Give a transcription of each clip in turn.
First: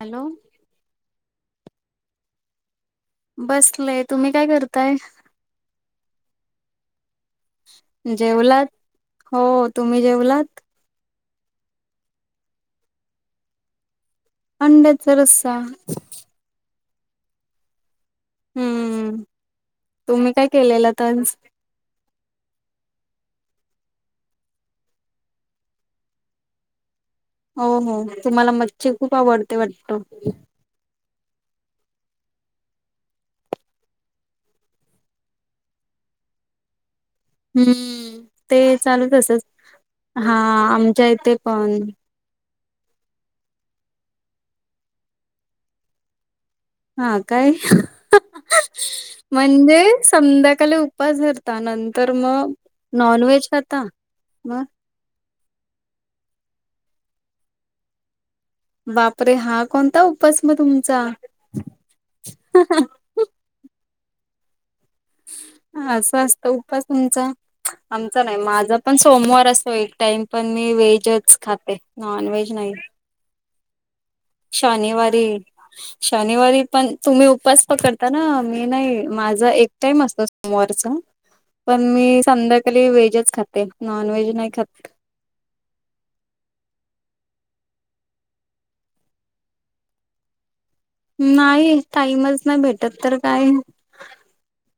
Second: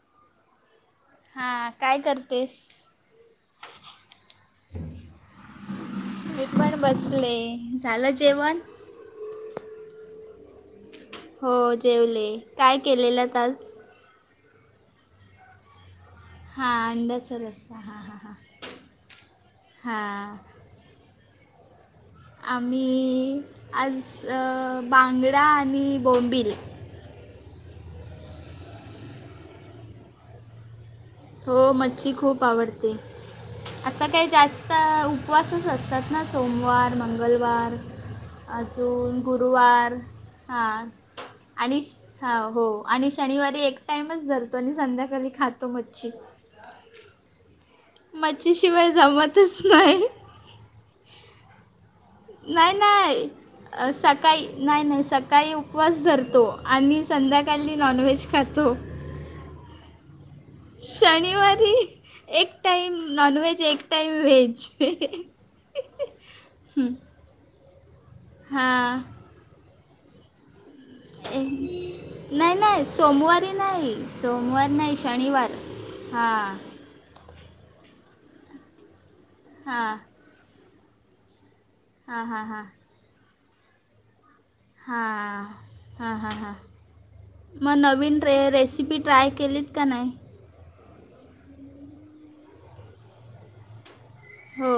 Hello. हा काय करतेस बसलय तुम्ही काय करताय? मी पण बसले झालं जेवण? जेवलात हो तुम्ही जेवलात हो जेवले काय केलेलात आज? अंड्याचा रस्सा. हा अंड्याचा रस्सा हा हा हा. हम्म हम्म तुम्ही काय केलेलं तर आम्ही आज अ बांगडा आणि बोंबिल. हो हो तुम्हाला मच्छी खूप आवडते वाटतं. हो मच्छी खूप आवडते. आता काय जास्त उपवासच असतात ना सोमवार मंग हम्म मंगलवार ते चालूच अजून असच गुरुवार हा हां आमच्या इथे पण आणि हा हो आणि शनिवारी एक टाइमच धरतो आणि संध्याकाळी खातो मच्छी. हा काय मच्छीशिवाय जमतच म्हणजे नाही संध्याकाळी पझरता नं नाय नाय अ सकाळी मग नाय नाय सक सकाळी उपवास धरतो आणि संध्याकाळी नॉनव्हेज खातो. बापरे हा कोणता उपास म तुमचा. शनिवारी एक टाईम नॉनव्हेज एक टाईम व्हेज. असा असतो उपास तुमचा. आमचा नाही, माझा पण हां सोमवार असतो एक टाइम. पण मी व्हेजच ए- खाते नॉन व्हेज नाही. सोमवारी नाही. सोमवार नाही शनिवारी शनिवार हां शनिवारी पण तुम्ही उपास पकडताना मी नाही, माझा एक हां टाइम असतो सोमवारचा. पण मी हां हां हां संध्याकाळी व्हेजच खाते नॉन व्हेज नाही खात. हां हां हां हां. मग नवीन रे रेसिपी ट्राय केलीत का नाही? नाही टाईमच नाय भेटत तर काय. हो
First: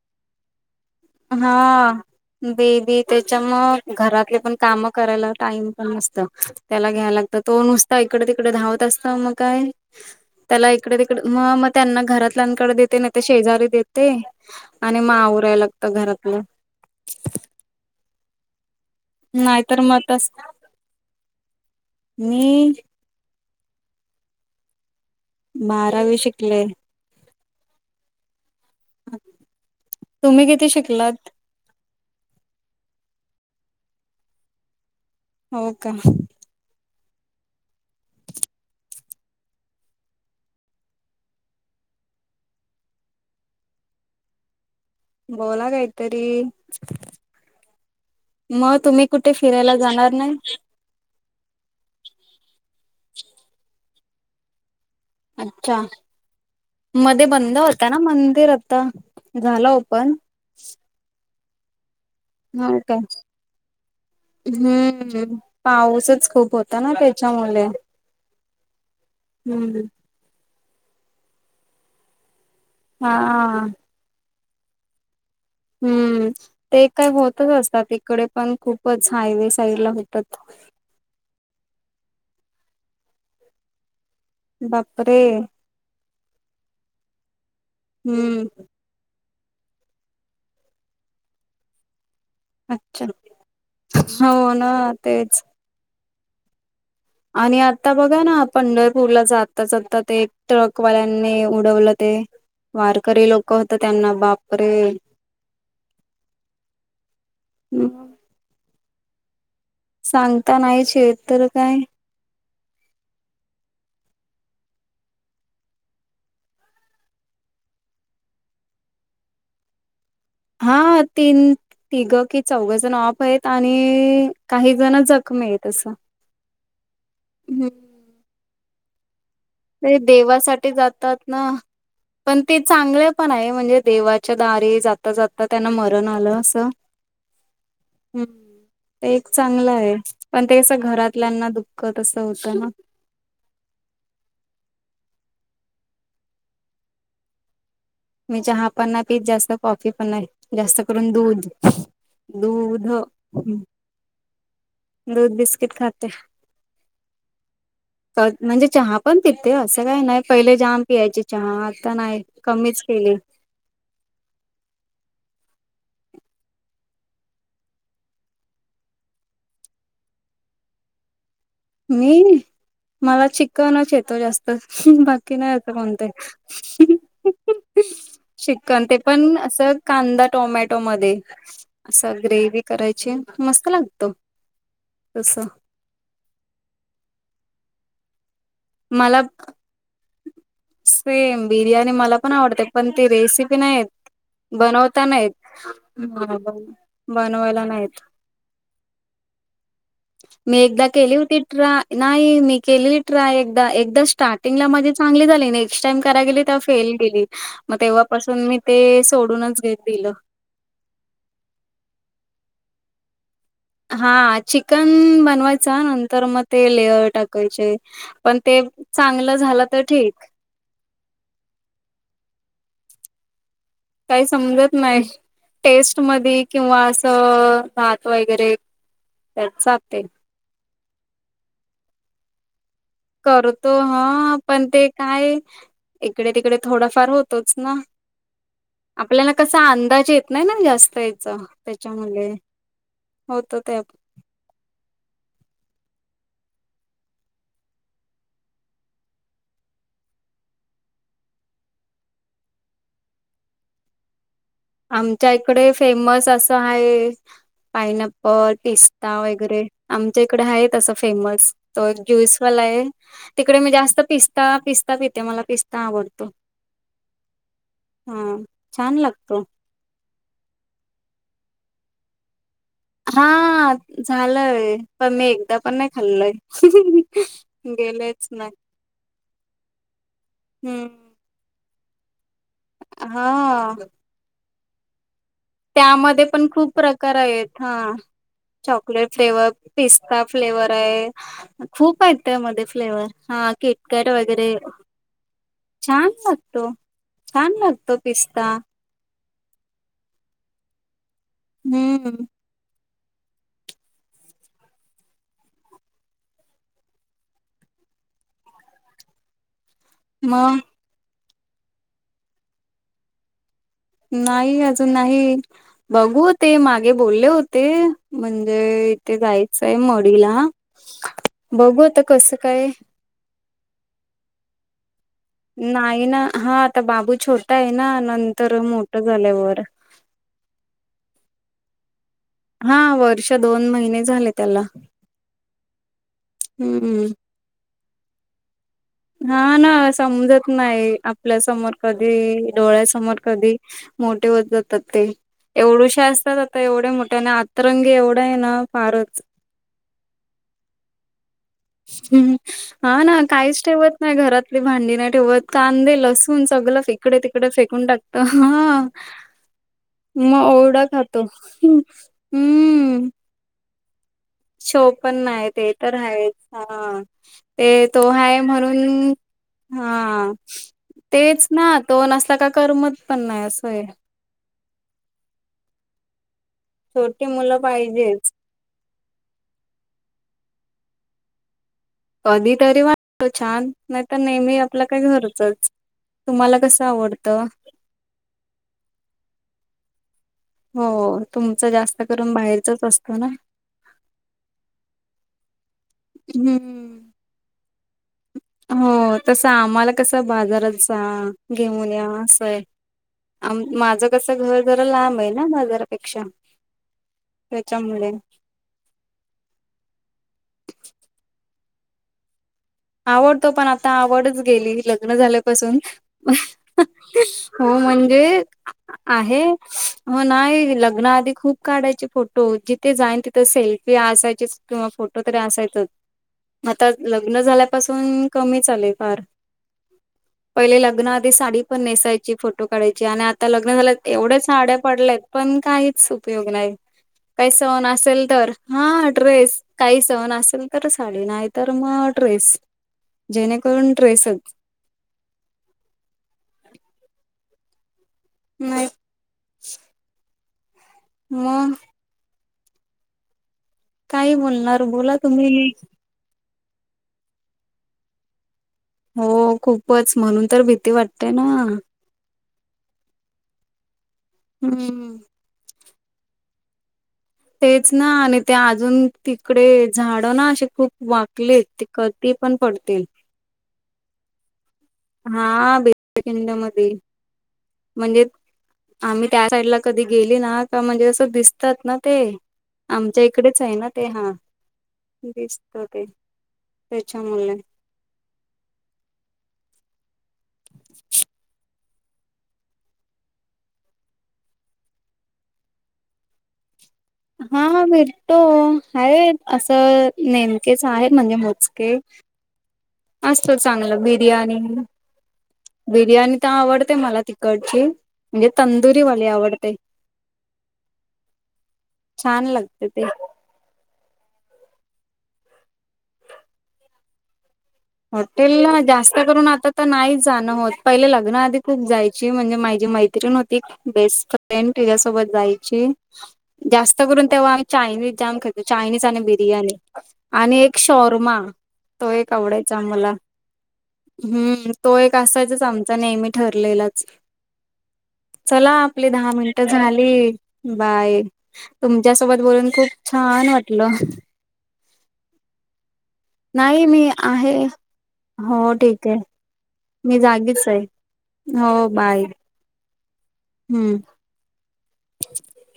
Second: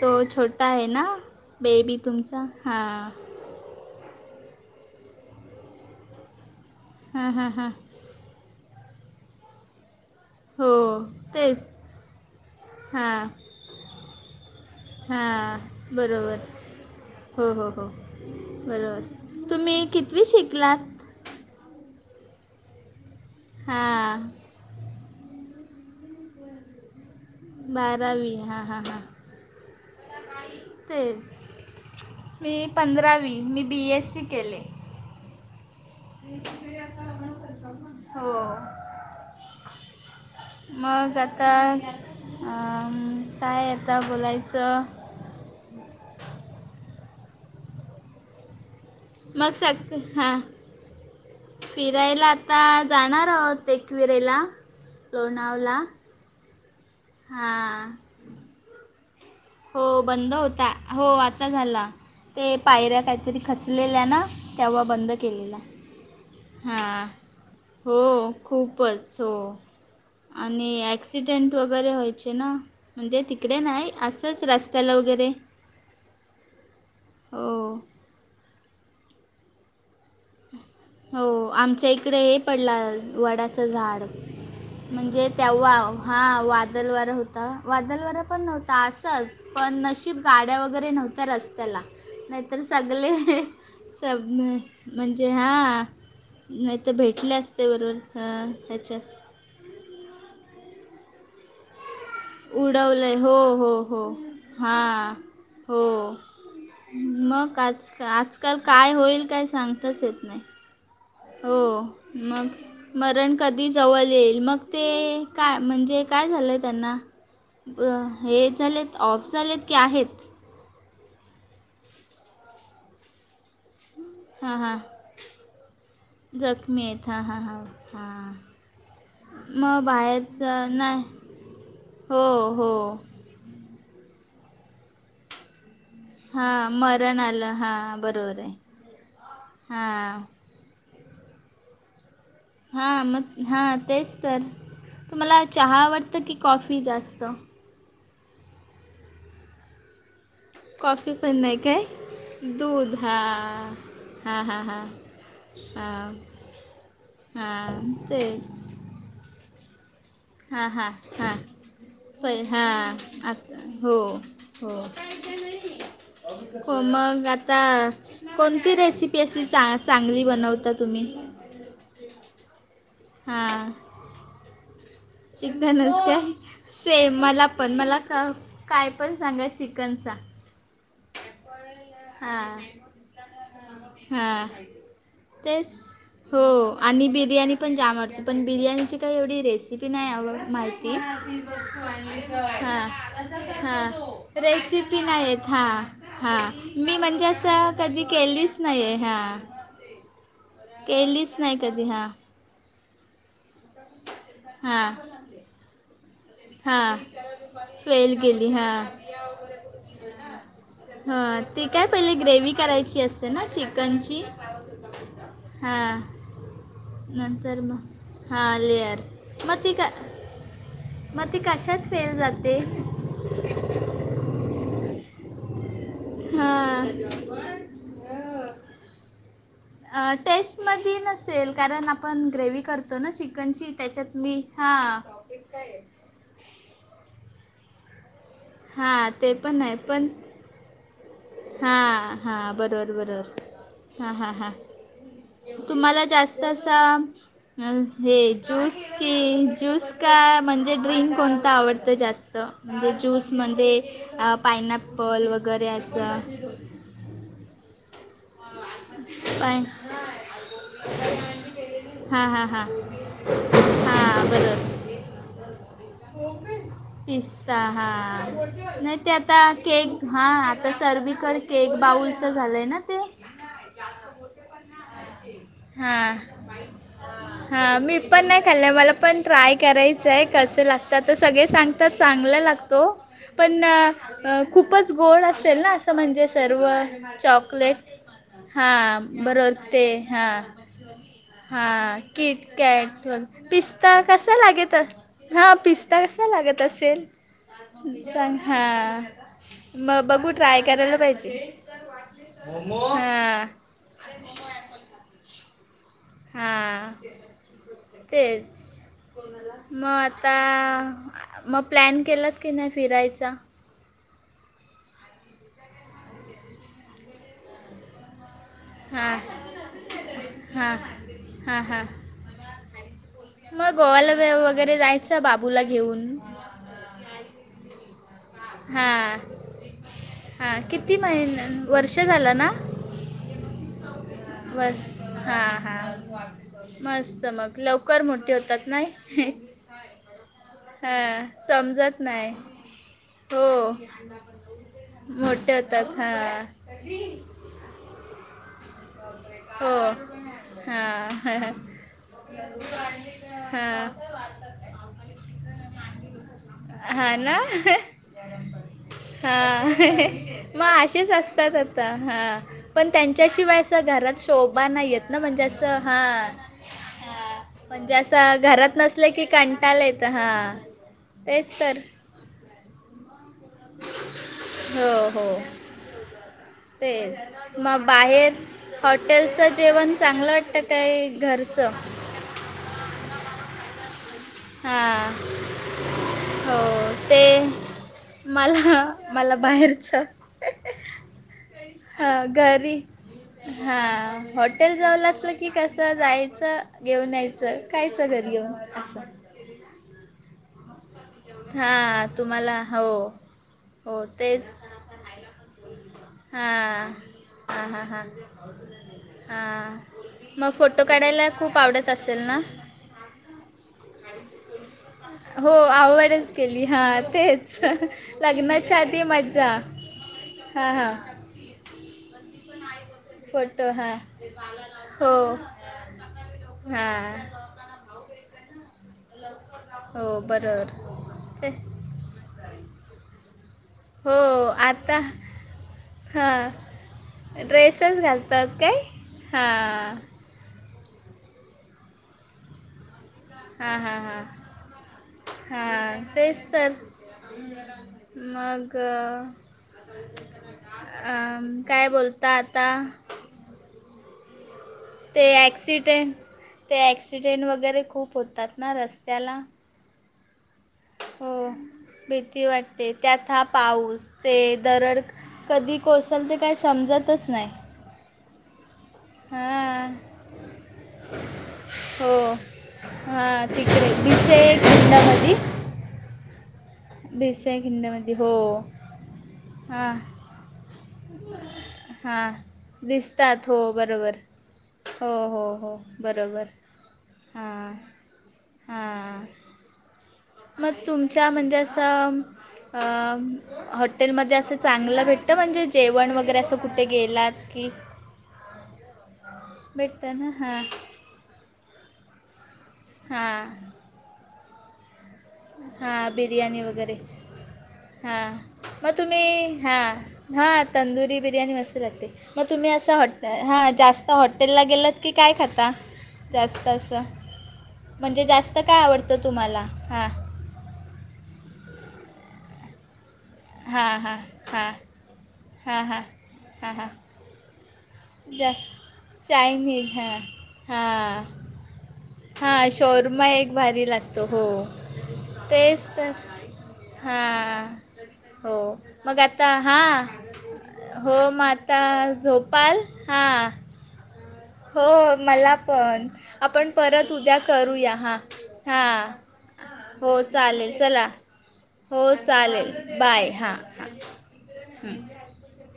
तो छोटा आहे ना. हा बेबी तुमचा बेबी [unintelligible] हां तर मग घरातले पण काम करायला टाइम पण नसत त्याला घ्यायला हां लागत हां तो हां नुस तो इकड तिकड धावत असत मग काय. हो त्याला इकडे तिकडे मग तेच मग त्यांना घरातल्यांकडे देते नाही तर हां शेजारी देते. आणि मग हां आवरायला बरोबर घरातलं हो हो हो बरोबर नाहीतर तुम्ही मग कितवी तस शिकलात मी हां बारावी शिकले. बारावी हा हा तुम्ही किती शिकलात. तेच मी पंधरावी मी बी एस सी केले. हो का. हो. मग आता, काय आता बोलायचं. बोला काहीतरी मग तुम्ही कुठे मग फिरायला सक जाणार हां नाही. फिरायला आता जाणार आहोत एकविरेला लोणावला अच्छा मध्ये बंद होता हां ना मंदिर आता झालं हो ओपन बंद होता हो आता झाला. ते हो का पायऱ्या काहीतरी खचलेल्या ना तेव्हा बंद केलेला. तू होताना हां त्याच्यामुळे. हो खूपच हो हम्म आणि ॲक्सिडंट वैगरे व्हायचे ना. हा म्हणजे तिकडे नाही असंच रस्त्याला वगैरे. हम्म ते काय होतच हो असतात इिकडे पण खूपच हायवे साईड ला होतात. हो आमच्या इकडे हे पडलं वडाचं झाड बापरे म्हणजे तेव्हा हा वादल वार हो आता वादल वार पण हम्म नव्हता असंच पण नशीब गाड्या वगैरे नव्हत्या रस्त्याला नाहीतर अच्छा सगळे सब हो ना म्हणजे तेच हा नाही तर भेटले आणि असते बरोबर बघा ना ह त्याच्यात पंढरपूरला जाता आताच आता ते ट्रकवाल्यांनी उडवलं ते उडवलंय वारकरी हो लोक होत हो हो त्यांना बापरे हां हो मग आज आजकाल काय होईल काय सांग सांगता नाही श तर काय मग. मरण कधी जवळ येईल मग ते काय म्हणजे काय झालंय त्यांना ब हे झालेत ऑफ झालेत की आहेत. हा तीन तिघं कि चौघ जण ऑफ आहेत आणि हां काही हां जण जखमी आहेत असं जखमी आहेत हां हां हां हम्म हां मग ते देवासाठी बाहेरचं नाही जातात ना हो पण ते हो चांगले पण आहे म्हणजे देवाच्या दारी जात ता जात त्यांना मरण आलं अस हां मरण आलं हां हम् बरोबर आहे एक चांगलं आहे हां पण ते कसं घरातल्यांना दुःख त अससं होतं ना, हां मग हां तेच तर तुम्हाला चहा आवडतं की कॉफी जास्त मी चहा पण नाही पीत जास्त कॉफी पण नाही. जास्त करून कॉफी पण दूध नाही काय दूध हा हा हा दूध बिस्किट खाते हां म्हणजे तेच चहा पण तिथे असं काही नाही पहिले हां जाम हां पियायची हां चहा आता नाही पै हां कमीच केली. हो हो हो मग आता कोणती रेसिपी अशी चांगली बनवता तुम्ही? मी मला हां चिकनच येतो जास्त कि नाही अस, कोणत चिकनच काय सेम मला पण मला का चिकन काय ते पण सांगा असं चिकनचा कांदा टोमॅटो मध्ये असा हां ग्रेवी करायची मस्त लागतो हां तस तेच हो आणि बिर्याणी पण जाम आवडते. पण बिर्याणीची काही मला एवढी रेसिपी नाही आव माहिती सेम बिर्याणी मला पण आवडते हां पण ती रेसिपी नाही हा येत रेसिपी नाही येत हा हा-हा मी म्हणजे बनवायला असं नाही येत. कधी केलीच नाही आहे हां मी एकदा केली केलीच होती नाही ट्रा कधी हां नाई मी केली. ट्राय एकदा एकदा स्टार्टिंगला हां माझे चांगले झाले नाही. नेक्स्ट टाइम करायला गेली. तर फेल हां गेली मग फेल तेव्हापासून केली मी ते हां सोडूनच घेत दिलं. हा ती काय पहिले ग्रेवी करायची असते ना चिक हा चिकन बनवायचं हां नंतर मग ते लेअर नंतर टाकायचे. मग पण हां ते लेअर चांगलं मग झालं ती तर का ठीक. मग ती कशात फेल जाते. काही समजत नाही. टेस्ट मधी किंवा हां असं भात वगैरे मध नसेल कारण आपण ग्रेवही करतो ना चिकनची करतो त्याच्यात मी हां, पण ते हां. काय इकडे तिकडे थोडाफार होतोच ना. हां आपल्याला ते पण कसा आहे पण अंदाज येत नाही ना जास्त याचा हां त्याच्यामुळे हां बरोबर बरोबर होत ते हां हां हां तुम्हाला जास्त असा. हे ज्यूस की ज्यूस का म्हणजे ड्रिंक कोणतं आवडतं जास्त म्हणजे ज्यूस म्हणते. आमच्या इकडे फेमस असं आहे पायना. पिस्ता पाय वगैरे आमच्या इकडे आहे तं फेमस त एक हां हां ज्यूसवाला हां आहे. तिकडे मी जास्त हां बरोबर पिस्ता-पिस्ता पिते. मला पिस्ता आवडतो. पिस्ता हा नाही छान ते लागतो आता केक. हा आता सर्वीकडे केक बाउलचं झालंय ना ते हा झालंय पण मी एकदा पण नाही हां खाल्लोय. हा मी पण नाही खाल्लं मला पण ट्राय करायचं आहे. कसं हम्म लागतात? तर सगळे सांगतात चांगला लागतो पण हा खूपच गोड अस. ते ना असं त्यामध्ये म्हणजे पण सर्व खूप प्रकार आहेत हा चॉकलेट चॉकलेट हां फ्लेवर बरोबर ते पिस्ता हां फ्लेवर आहे. हां खूप आहेत किट त्यामध्ये फ्लेवर कॅट हा पिस्ता किटकॅट कसा वगैरे लागे तर हा पिस्ता छान कसा लागत लागतो. असेल छान लागतो चांग पिस्ता हा. ह मग बघू ट्राय करायला पाहिजे. हम्म. हा. हां तेच म आता मग मग प्लॅन केलात की नाही फिरायचा? नाही अजून नाही बघू ते मागे बोलले होते. म्हणजे इथे हां जायचंय मोडीला हां हां बघू हां आता कसं काय? मग गोवला वगैरे जायचं बाबूला घेऊन. नाही ना हा आता बाबू छोटा आहे ना नंतर मोठ झाल्यावर हा किती महिन वर्ष झाला ना. हा वर्ष दोन महिने झाले त्याला हा हा हम्म मस्त मग लवकर मोठे होतात ना. हा ना समजत नाही आपल्यासमोर समजत नाही कधी डोळ्यासमोर हो कधी मोठे होत जातात ते मोठे होतात एवढूशे असतात. हां आता एवढ्या मोठ्या तररंग एवढा आहे ना फारच हो हा. हम् हा ना काहीच ठेवत हां नाही घरातली भांडी नाही ठेवत. कांदे, लसूून सगळं. हां इकडे ना तिकडे फेकून टाकतो. हा हा मग ओरडा खातो. आ हा पण हम्म त्यांच्याशिवाय अस घरात शोभा शो नाहीयेत पण ना म्हणजे नाही अस ते तर हा आहेच हा. ते म्हणजे तो असं आहे घरात नसले म्हणून की का? चाले तर हा. हां. तेच ना तो न असता का करमत पण नाही असंय. हो हो छोटी तेच मुलं मग बाहेर पाहिजेच. हॉटेलचं जेवण चांगलं वाटतं काय घरचं. कधी तरी वाटतो छान. नाही तर नेहमी आपलं काय हा घरचच तुम्हाला हो कसं ते आवडतं. मला मला बाहेरच हो तुमच जास्त करून घरी बाहेरचच असतो ना. हा हॉटेल जाऊल असलं की कसं जायचं हम्म घेऊन यायचं कायच घर प्रि अस. तस आम्हाला कस बाजारात जा घेऊन या हां असं आहे. तुम्हाला हो आम हो माझं कसं तेच घर जरा लांब आहे ना बाजारापेक्षा त्याच्यामुळे हा मग फोटो काढायला खूप आवडत असेल ना. आवडतो. पण आता आवडच गेली लग्न हो झाल्यापासून आवडच केली हां तेच हो म्हणजे लग्नाच्या आधी आहे मज्जा म हां नाही हां लग्न आधी खूप काढायचे फोटो जिथे जाईन तिथे फोटो सेल्फी हां असायचीच. किंवा हो फोटो तरी असायचच. आता हां लग्न झाल्यापासून कमीचचाले फार हो बरं. पहिले लग्न आधी साडी पण नेसायची फोटो काढायची आणि आता लग्न झाल्या. हो एवढे साडे्या आता पडलेत पण काहीच उपयोग हां नाही. काही सहन ड्रेसच असल घालतात तर काय हा ड्रेस हां काही सहन असेल. साडी नाही तर मग ्रेस हा हा हा हा तेच तर मग नाही मग काय बोलता आता काय बोलणार बोला ते तुम्ही? ॲक्सिडेंट ते ॲक्सिडेंट वगैरे खूप होतात ना रस्ते हो खूपच म्हणून तर भीती वाटते हो ना. भीती वाटते त्यात हा पाऊस ते दरड हम्म कधी कोसल ते काही समजतच नाही. तेच ना आणि ते अजून तिकडे हां झाड ना असे खूप वाकलेत ते हो कतीी पण पडतील. हां तिकडे दिसे एक हा बेखंड म भिसे खिंडामध्ये म्हणजे हो आम्ही त्या साईडला हां कधी गेली ना. का म्हणजे असं दिसतात ना ते हां आमच्या दिसतात हो इकडेच आहे ना ते बरोबर हा. हो हो हो दिसत ते बरोबर त्याच्यामुळे हां हां. मग तुमच्या म्हणजे असं. अ हॉटेलमध्ये असं चांगलं भेटत म्हणजे जेवण वगैरे अस. कुठे गेलाय? हा भटतो आहे असं भेटतं ना हां नेमकेच आहेत म्हणजे मोजके असत चांगलं बिर्याणी हा तर बिर्याणी वगैरे आवडते मला तिकडची हा म्हणजे मग तुम्ही तंदुरीवाली आवडते हा. हां तंदुरी बिर्याणी मस्त लागते मग छान तुम्ही लागते असं ते हॉटेल हां जास्त आता हॉटेलला गेलंत की काय खाता जास्त असं. म्हणजे जास्त हॉटेल काय जास्त आवडतं करून तुम्हाला आता तर हां नाही जाणं होत. पहिले लग्न आधीतच जायची म्हणजे माझी मैत्रीण हो. हां हां बेस्ट फ्रेंड हां त्याच्यासोबत हां जायची हां हां हां जास्त करून तेव्हा आम्ही चायनीज जाम जा खाच चायनीज आणि बिर्याणी चायनीज हां आणि एक हां शॉर्मा तो एक आवड हा मला शोरमा एक भारी लागतो हो हम्म तो एक असायचच तेच आमचा तर नेहमी ठरलेलाच हा हो चला आपली मग दहा आता मिनटं हा झालेत हो बाय मग आता तुमच्यासोबत बोलून झोपाल खूप हा छान वाटलं. हो मला पण आपण नाही मी परत उद्या आहे करूया हा हो हा. ठीक आहे मी हो जागीच चालेल आहे चला हो चालेल बाय हा. हम्म. टिचक.